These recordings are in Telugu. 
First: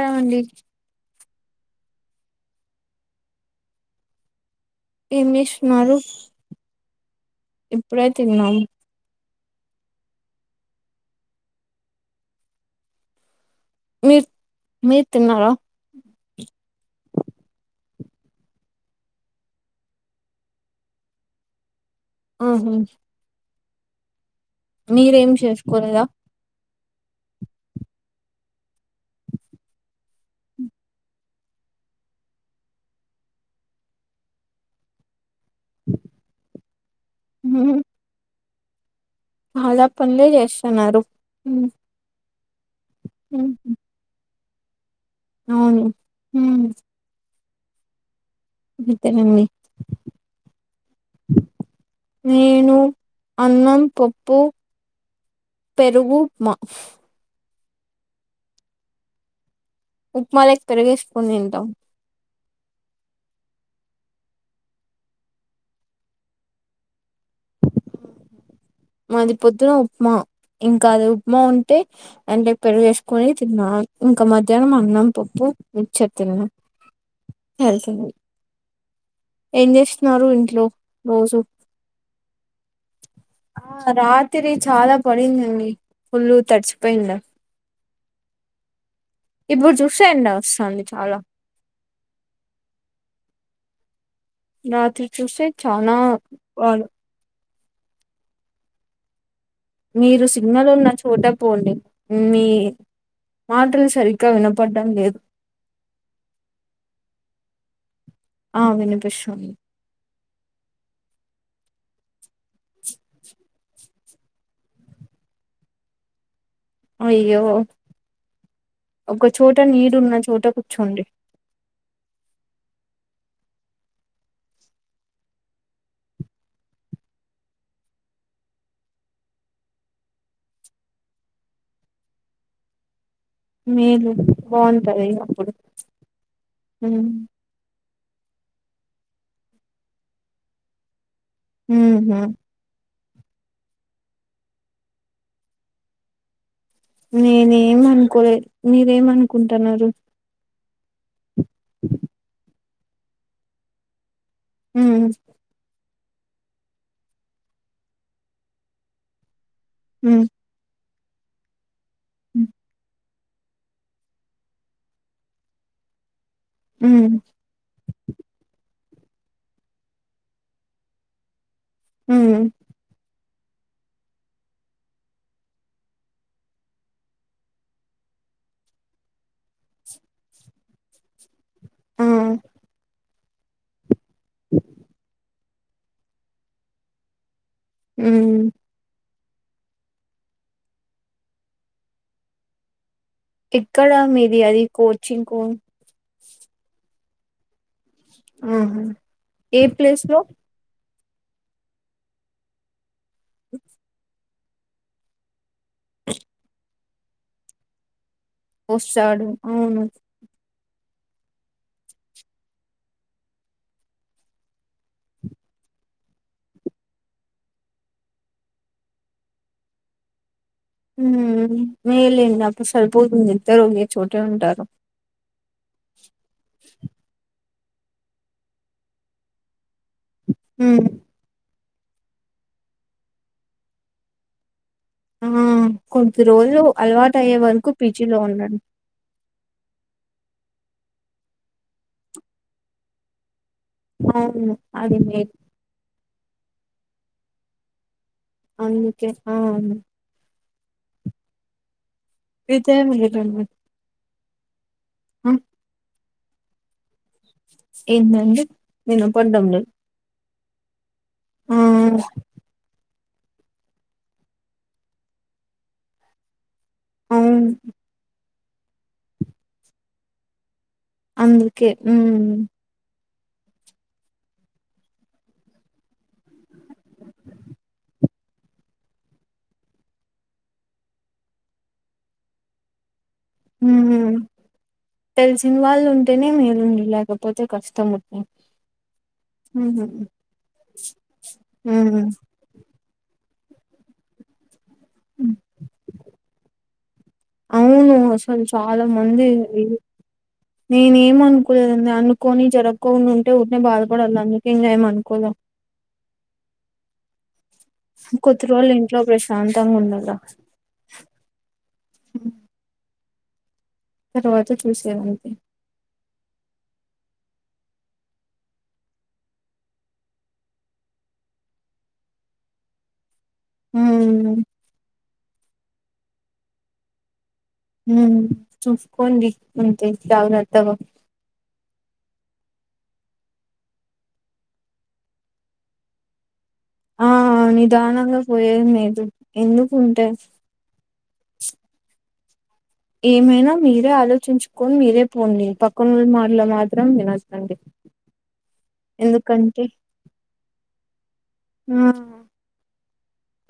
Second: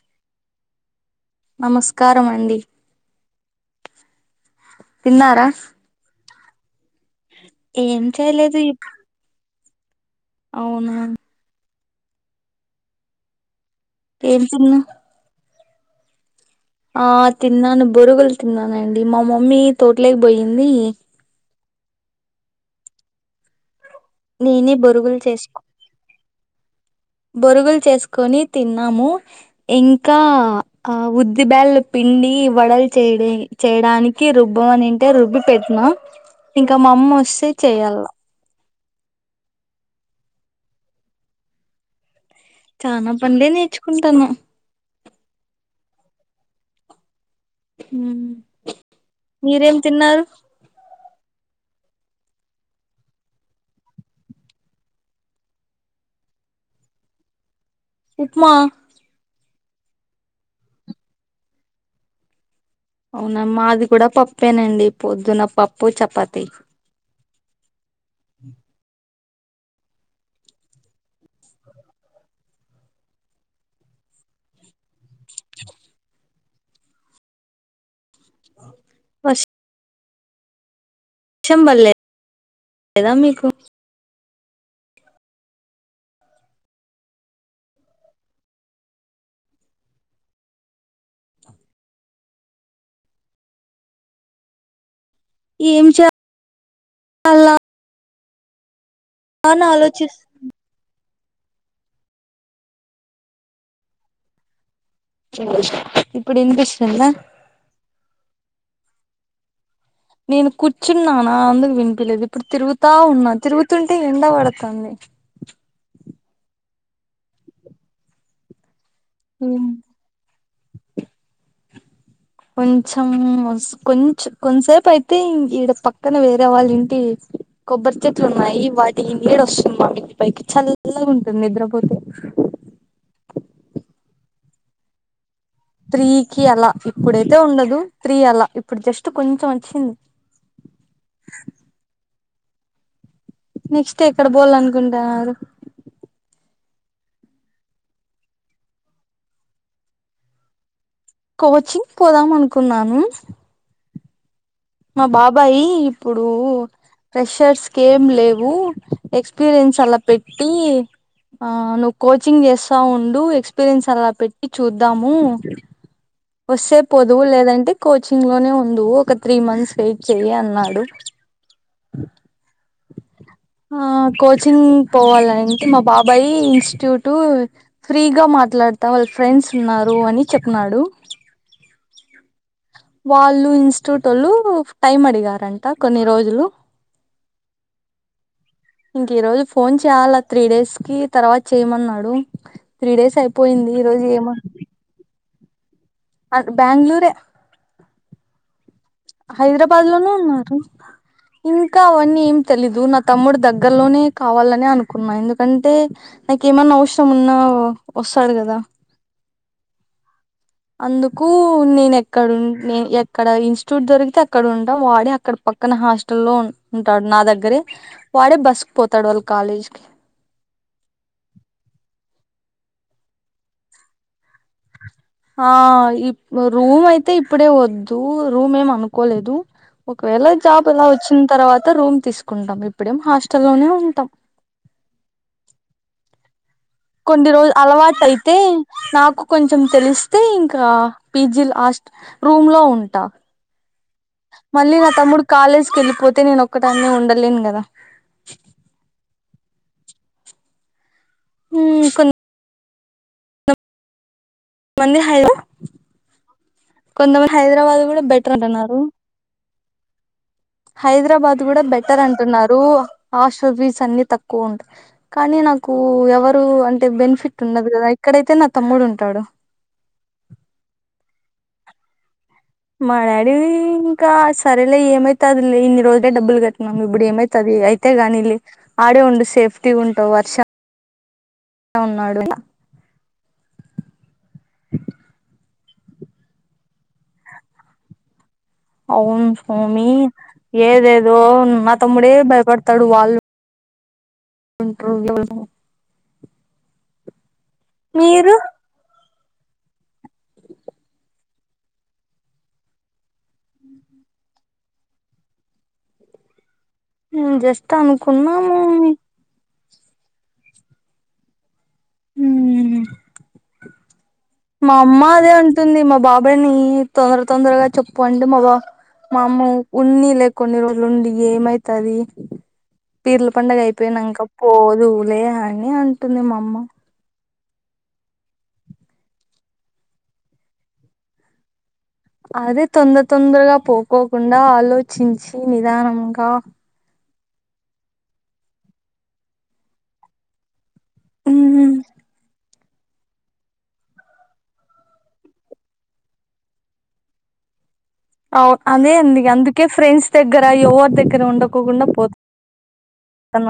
ఉంటామండి నమస్కారం అండి ఏం తిన్నారా చేస్తున్నారు ఏం ఇప్పుడే చేయలేదు తిన్నాము అవునా మీరు ఏం తిన్నా మీరు తిన్నారా ఆ తిన్నాను బొరుగులు తిన్నానండి మా మమ్మీ తోటలేక కి పోయింది ఆహా నేనే బొరుగులు మీరేం చేసుకో చేసుకోలేదా బొరుగులు చేసుకొని తిన్నాము ఇంకా ఆ ఉద్దిబేల్ పిండి వడలు చేయ చేయడానికి రుబ్బమనుంటే రుబ్బి పెట్న ఇంకా మా అమ్మ వస్తే ఉహు చెయాల చాలా పనులే చేస్తున్నారు మ్ చానా పన్లులే నేర్చుకుంటాను అవును హ్మ్ మ్ మీరేం తిన్నారు నేను అన్నం పప్పు పెరుగు ఉప్మా ఉప్మా ఉప్మాలె పెరిగేసుకొని తింటాం అవునా మాది కూడా పప్పేనండి పొద్దున్న పప్పు చపాతి మ్ మాది పొద్దున ఉప్మా ఇంకా అది ఉప్మా ఉంటే అంటే పెరుగేసుకొని తిన్నాను ఇంకా మధ్యాహ్నం అన్నం పప్పు చ తిన్నాను తెలిసింది ఏం చేస్తున్నారు ఇంట్లో రోజు ర్షం పడ్లే లేదా మీకు రాత్రి చాలా పడిందండి పుల్లుగ తడిచిపోయిండ ఇప్పుడు చూసే ఎండి వస్తది చాలా రాత్రి చూస్తే ఏం చాలా వాలు చేయాలా అని ఆలోచిస్ మీరు సిగ్నల్ ఉన్నచ్ చోట పోండి మీ మాటలు సరిగ్గా వినపడ్ ఇప్పుడు ఇనిప్పిస్తుంద ఆ వినిపిస్తుంది నేను కూర్చున్నాన అందుకు వినిపిలేదు ఇప్పుడు తిరుగుతా ఉన్నాను తిరుగుతుంటే ఎండ బడతాంది అయ్యో ఒకచోట నీడున్న చోట కూర్చోండి కొంచెం కొంచం కొంతసేపైతే ఈడ పక్కన వేరే వాళ్ళ ఇంటి కొబ్బరి చెట్లు ఉన్నాయి వాటి నీడ వస్తుంది మా ఇంటి పైకి చల్లగ ఉంటుంది నిద్రపోతే అ మేలు బావుంటదిగ అప్పుడు త్రీకి అలా ఇప్పుడైతే ఉండదు త్రీ అల ఇప్పుడు జస్ట్ కొంచెం వచ్చింది మ్ హు నెక్స్ట్ ఎక్కడ బోలనుకుంటన్నారు నేనే ఏం అనుకోలే మీరేమనుకుంటున్నారు కోచింగ్ పోదాం అనుకున్నాను ఉ మా బాబాయి ఇప్పుడు ఫ్రెషర్స్కి ఏం లేవు ఎక్ క్స్పిరియన్స్ అలా ఉ పెట్టి ఆ నువ్వు కోచింగ్ చేస్తా ఉం డు ఎక్స్పీరియన్స్ అలా పెట్టి చూద్దాము వస్తే ఉ పొదువు లేదంటే కోచింగ్ లోనే ఉండు ఒక త్రీ మంత్స్ వెయిట్ చెయ్య అన్నాడు హ్మ్ ఆ కోచింగ్ పోవాలంటే మా బాబాయ్ ఇన్స్టిట్యూటు ఫ్రీగా మా మాట్లాడతా వాళ్ళ ఫ్రెండ్స్ ఉన్నారు అని చెప్న్నాడు మ్మ్ వాళ్ళు ఇన్ స్టూటోళ్ళు టైమ్ అడిగారంట కొన్ని రోజులు ఉమ్ ఇంక ఈ రోజు ఫోన్ చేయాల త్రీ డేస్ కి తర్వాత చేయమన్నాడు త్రీ డేస్ అయిపోయింది ఈ రోజు ఏమ కోన్ అటు బ్యాంగ్ళూరే ఊహు హైదరాబాద్ లోనే ఉన్నారు ఇంకా అవన్నీ ఏం తెలీదు నా తమ్ముడు దగ్గర్లోనే కావాలనే అనుకున్నా ఎందు అంటే నాకు ఏమన్నా అవసరం ఉన్నా వస్తాడు గదా వస్తాడు అవును అందుకు నేను ఎక్కడ ఉన్ నే ఎక్కడ ఇన్స్టిట్యూట్ దొరికితే అక్కడ ఉంటా వాడే అక్కడ పక్కన నా హాస్టల్లో ఉంటాడు నా దగ్గరే వాడే బస్ పోతాడు వాళ్ళ కాలేజ్ కి ఊమ్ ఏల్లేదు నాకు సరిపోతుంది ఇద్దరు ఒకే చోటే ఉంటారు ఆ ఈ రూమ్ అయితే ఇప్పుడే వద్దూ రూమ్ ఏం అనుకోలేదు ఒకవేళ జాబ్ హ్మ్. ఇలా వచ్చిన తర్వా త రూమ్ తీసుకుంటాం ఇప్పుడేం హాస్టల్ లోనే ఉంటాం ఆ కొద్ధి రోజుల్ కొంది రోజు అలవాటు అయితే నాకు కొంచెం తెలిస్తే ఇంకా పీ జి లాస్ట్ రూమ్ లో ఉంటా అవును మళ్ళీ నా అది తమ్ముడు మేలు కాలేజ్ కి ఎళ్ళిపోతే నేను ఒక్కదాన్నే ఉండలేను గదా అందుకే ఆ అవును హూమ్ కొన్ని వితే [unintelligible] మంది హై [unintelligible] కొంతమంది హైదరాబాద్ గూడా బెటర్ ఏంటండి అన్నారు వినపడ్డం లేదు హైదరాబాద్ ఆ గూడా బెటర్ అంటున్నారు ఆష్టల్ ఫీస్ అన్నీ తక్కువ ఉంట కానీ నాకు ఎవరు అన్ టె బెనిఫిట్ అవును ఉండదు గదా ఇక్కడైతే నా తమ్ముడు ఉంటాడు అందుకే ఊమ్ మా డాడీ ఇంకా సరేలే ఏమైతాది లే ఈరోజు డే డబ్బులు కట్టినాము ఇప్పుడు ఏమైతాది అయితె గానీలే ఆడే ఉండు సేఫ్టీగ ఉంటవ్ వర్ష అ ఉన్నాడు [unintelligible] ఇన్వాల్వ్ ఉంటేనే మీరుండు లేకపోతే కష్టం ఉంటాయ్ అవున్ స్వామి ఏదేదో మా తమ్ముడే భయపడతాడు వాళ్ళు [unintelligible] అవును మీరు అసల్ చాలా మంది నేనేం అనుకోలేదండి అనుకోని జరక్కోను టే ఉట్నే బాధపడాలని జెప్పి ఇంగ ఏమ్ అనుకోలె ఊ నేను జస్ట్ అనుకున్నాము తమ్ ఉండద ఉహు మా అమ్మ అదే చూసేదంతే అంటుంది మా బాబాయ్ ని తొందర తొందరగా చెప్పు అండె మా బా మా అమ్మ ఉన్ని లే కొన్ని రోజులు ఉండి యేమైతాది పీర్ల పండగ అయిపోయినంక ఉమ్ పోదువులే అని అంటుంది మా అమ్మ ఉమ్ చూస్కొండి అంతే జాగ్రత్తగా అదే తొందర తొందరగా పోకోకుండా ఆలోచించి నిదానంగా ఆ నిదానంగా పోయేది లేదు ఎందుకు ఉంటే మ్మ్ ఏమైనా మీరే ఆలోచించుకొని మీరే పోండి పక్కనోల్ మాటలు మాత్రం వినోదండి అవు అదే అండి అందుకే ఫ్రెండ్స్ దగ్గర ఎవరి దగ్గర ఉండకోకుండా పోతు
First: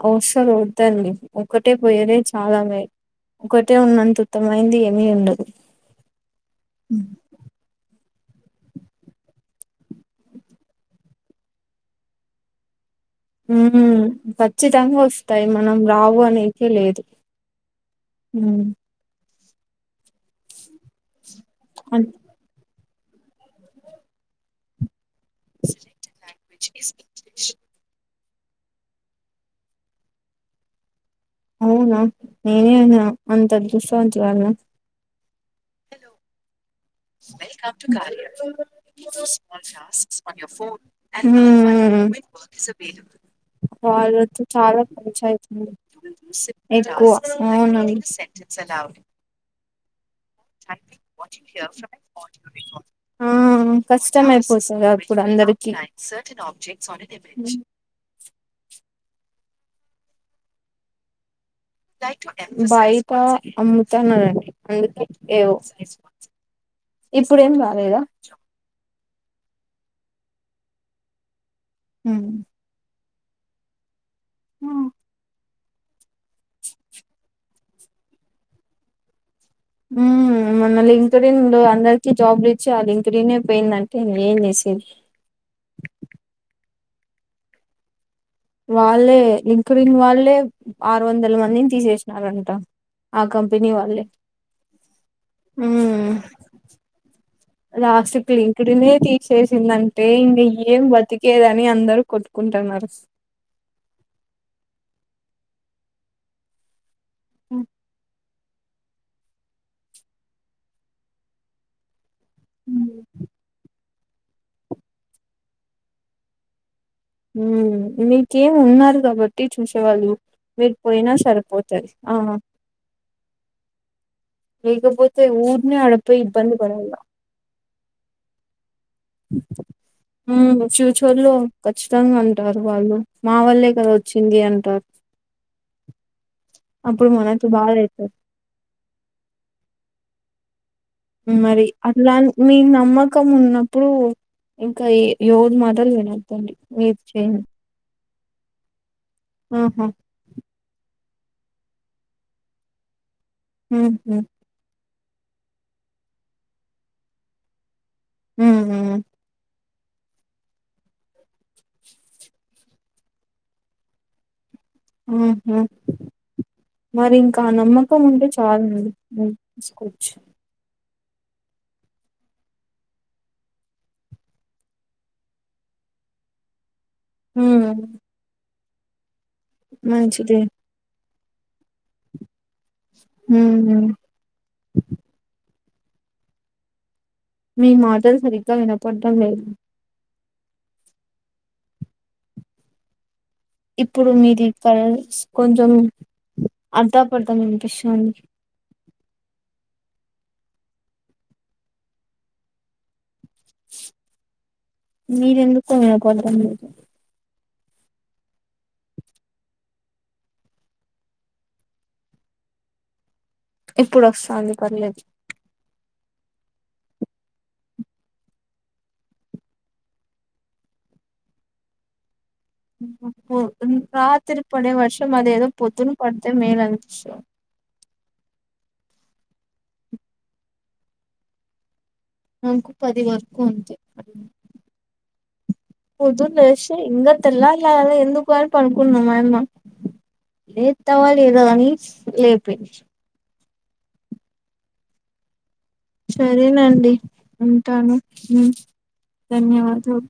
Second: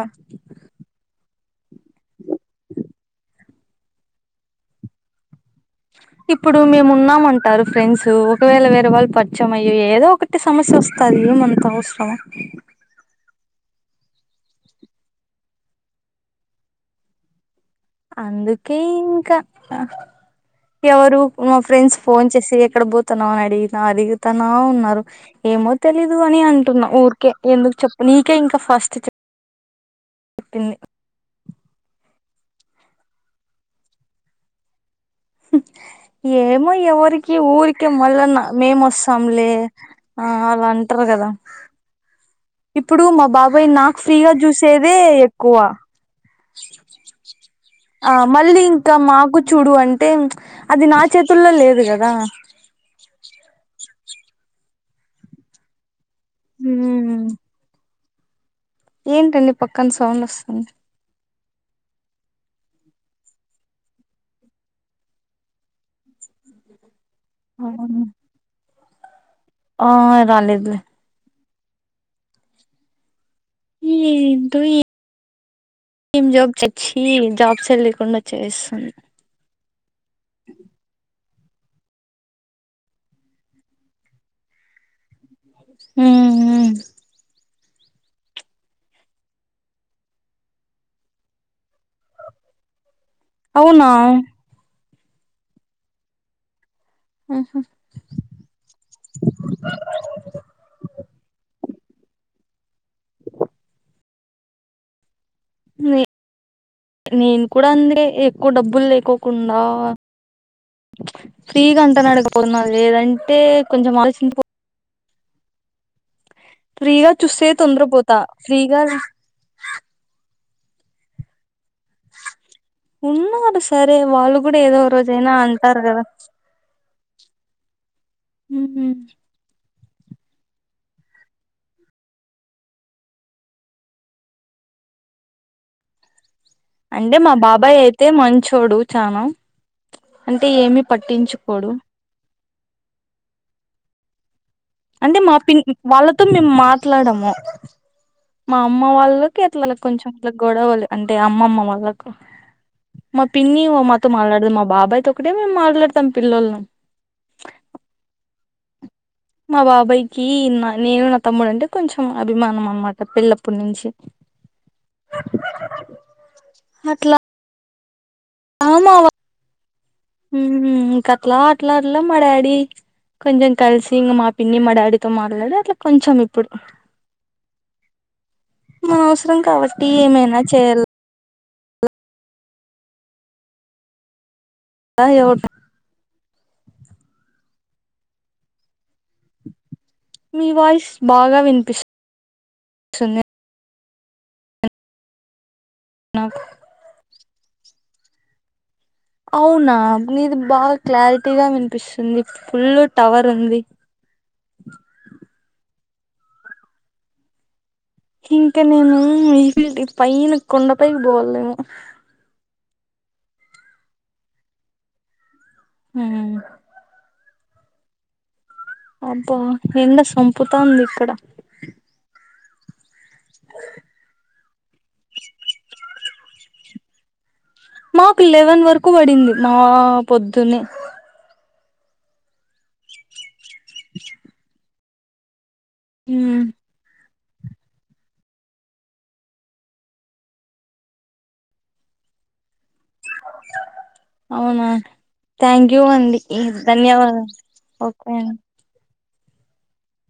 అఔష రద్దండి ఒక్కటే పోయనే చాలా మ ఒకటే ఉన్నంత ఉత్తమైంది ఏమి ఉండదు ఇప్పుడు మేము ఉన్నాము అంటారు ఫ్రెండ్స్ ఇప్పుడు ఒకవేళ వేరే వాళ్ళు పరిచయం అయి ఏదో ఒకటి సమస్య వస్తది ఎంది అంత అవసరం ఉమ్ ఖచ్చితంగా వస్తాయి మనం రావు అనేకి లేదు మ్మ్ అందుకే ఇంకా ఎవరు మా ఫ్రెండ్స్ అన్ ఫోన్ చేసి ఎక్కడ పోతాన అడిగినా అడుగుతానా ఉన్నారు ఏమో తెలీదు అని అంటున్నా ఊరికే ఎందుకు చెప్ నీకే ఇంకా ఫస్ట్ చెప్పింది అవునా నేనేనా అంత అదృష్టవంతరాలినా ఏమో ఎవో అఊరికి ఊరికే మళ్ళన్న మేము వస్తాంలే ఆ అలా అంటారు కదా మ్మ్ ఇప్పుడు మా బాబాయ్ నాకు ఫ్రీగా వాళ్ళతో చాలా చూసేదే పంచాయతీ ఎక్కువ ఎక్కువ అవునండి ఆ మళ్ళీ ఇంకా మాకు చూడు అం టే అది నా చేతుల్లో లేదు కదా ఆ కష్టమయి పోతుంది అప్పుడు అందరికీ ఉమ్ ఏంటండి పక్కన సౌండ్ వస్తుంది బయట అమ్ముతాన్న రండి అందుకే ఏవో ఇప్పుడు ఏం రాలేదా ఆ రాలేదులే హమ్ ఎంటో ఏ టీమ్ జాబ్ తెచ్చి జాబ్స్ ఎ లేకుండా చేస్తుంది ఉమ్ మొన్న లే లింక్డ్ఇన్ లో అందరికి జాబ్ లు ఇచ్చే ఆ లింక్డ్ ఇన్ పోయిందంటే ఇంక ఏం చేసేది ఉమ్ వాళ్ళే లింక్డ్ఇన్ వాళ్ళే ఆరు వందల మందిని తీసేసినారంట ఆ కంపెనీ అవునా వాళ్ళే అమ్ రాసిట్లి లింక్డ్ ఇన్ తీసేసిందంటే ఇంక ఏం బతికేదని అందరూ కొట్టుకు కుంటాన్నారు నే నేను కూడా అందే ఎక్కువ డబ్బులు లేకోకుండా ఫ్రీగా అంతల అడుగు పోతున్నా హ్మ్ లేదంటే కొంచెం ఆలోచించి పో ఫ్రీగా చూస్తే తొందరపోతా మీకేం ఫ్రీగా ఉన్నారు కాబట్టి చూసేవాళ్ళు మీది పోయినా సరిపోతది ఆహా ఉన్నారు సరే వాళ్ళు కూడా ఏదో లేకపోతే రోజైనా ఊరునే అంటారు కదా అడపోయి ఇబ్బంది పడాల హుమ్మ్ ఆ ఫ్యూచర్ లో కచ్చితంగా అంటారు వాళ్ళు మా వాళ్లే కదా వచ్చింది అంటారు అప్పుడు అంటే మా మనకి బాబాయ్ అయితే బాధైతది. మంచోడు చనా అంటే ఏమి మరి పట్టించుకోడు అట్లా మీ నమ్మకం ఉన్నప్పుడు ఇంకా ఎ అంటే మా పి ఎవరి మాటలు వాళ్ళతో మేము వినొద్దండి. మీరు మాట్లాడము చేయండి. మా అమ్మ వాళ్ళకి అట్లా ఆహా! కొంచెం అట్లా గొడవలు అంటే అమ్మమ్మ వాళ్ళకు మా పిన్ని మాతో హుహు. మాట్లాడదు మా బాబాయ్ తో ఓక్కడే మేము మాట్లాడతాం పిల్లోల్లం హ్మ్మ్ మా బాబాయ్కి నా నేను నా తమ్ముడు అంటే కొంచెం అభిమానం అనమాట పెళ్లపటి నుంచి ఆహా అట్లా మరింకా నమ్మ పుక్కం ఉంటే చాల ఉంది మా తీసుకోచ్చు కత్లా ఆట్లాడ మా డాడీ కొంచెం కలిసి ఇం మా పిన్ని మా డాడీతో మాట్లాడి అట్లా కొంచెం ఇప్పుడు హుమ్మ్ మన అవసరం కాబట్టి ఏమైనా చేయాలి ఉహు ఎవట మీ మాటలు సరిగ్గా వినపడటడం లేదు మీ వాయిస్ బాగా వినిపిస్తుంది ఇప్పుడు మీది పర్ కొంచెం నాకు అర్థం కొడతాం ఇనిపిస్తుంది అవునా నిది బాగా క్లారిటీగా వినిపిస్తుంది ఫుల్ టవర్ ఉంది మీరు ఎందుకో మ కోల్త [inaudible] ఇంకా నేను ఈ ఫీ ఈ పైన కొండపైైకి పోవాలలేమో ఇప్పుడు వస్తాంది పర్లేేదు హుమ్మ్ అబ్బా ఎండ సంపుతంది ఇక్కడ రాత్రి పడే వర్షం అదే ఏదో పొద్దున పడితే మేలు అనిపిస్తుంది మాకు లెవెన్ వరకు పడింది మా పొద్దున్నీ నకు పది వరకు ఉంది ఉమ్ పొద్దునలేసి ఇంగ తెల్లారలే ఎందుకు అని పడుకున్న మాయమ్మ లే తవా లేదా అని లేపోయింది అవునా థ్యాంక్ యూ అండి సరేనండి ధన్యవాదాలు ఉంటాను ఓకే అండి ధన్యవాదాలు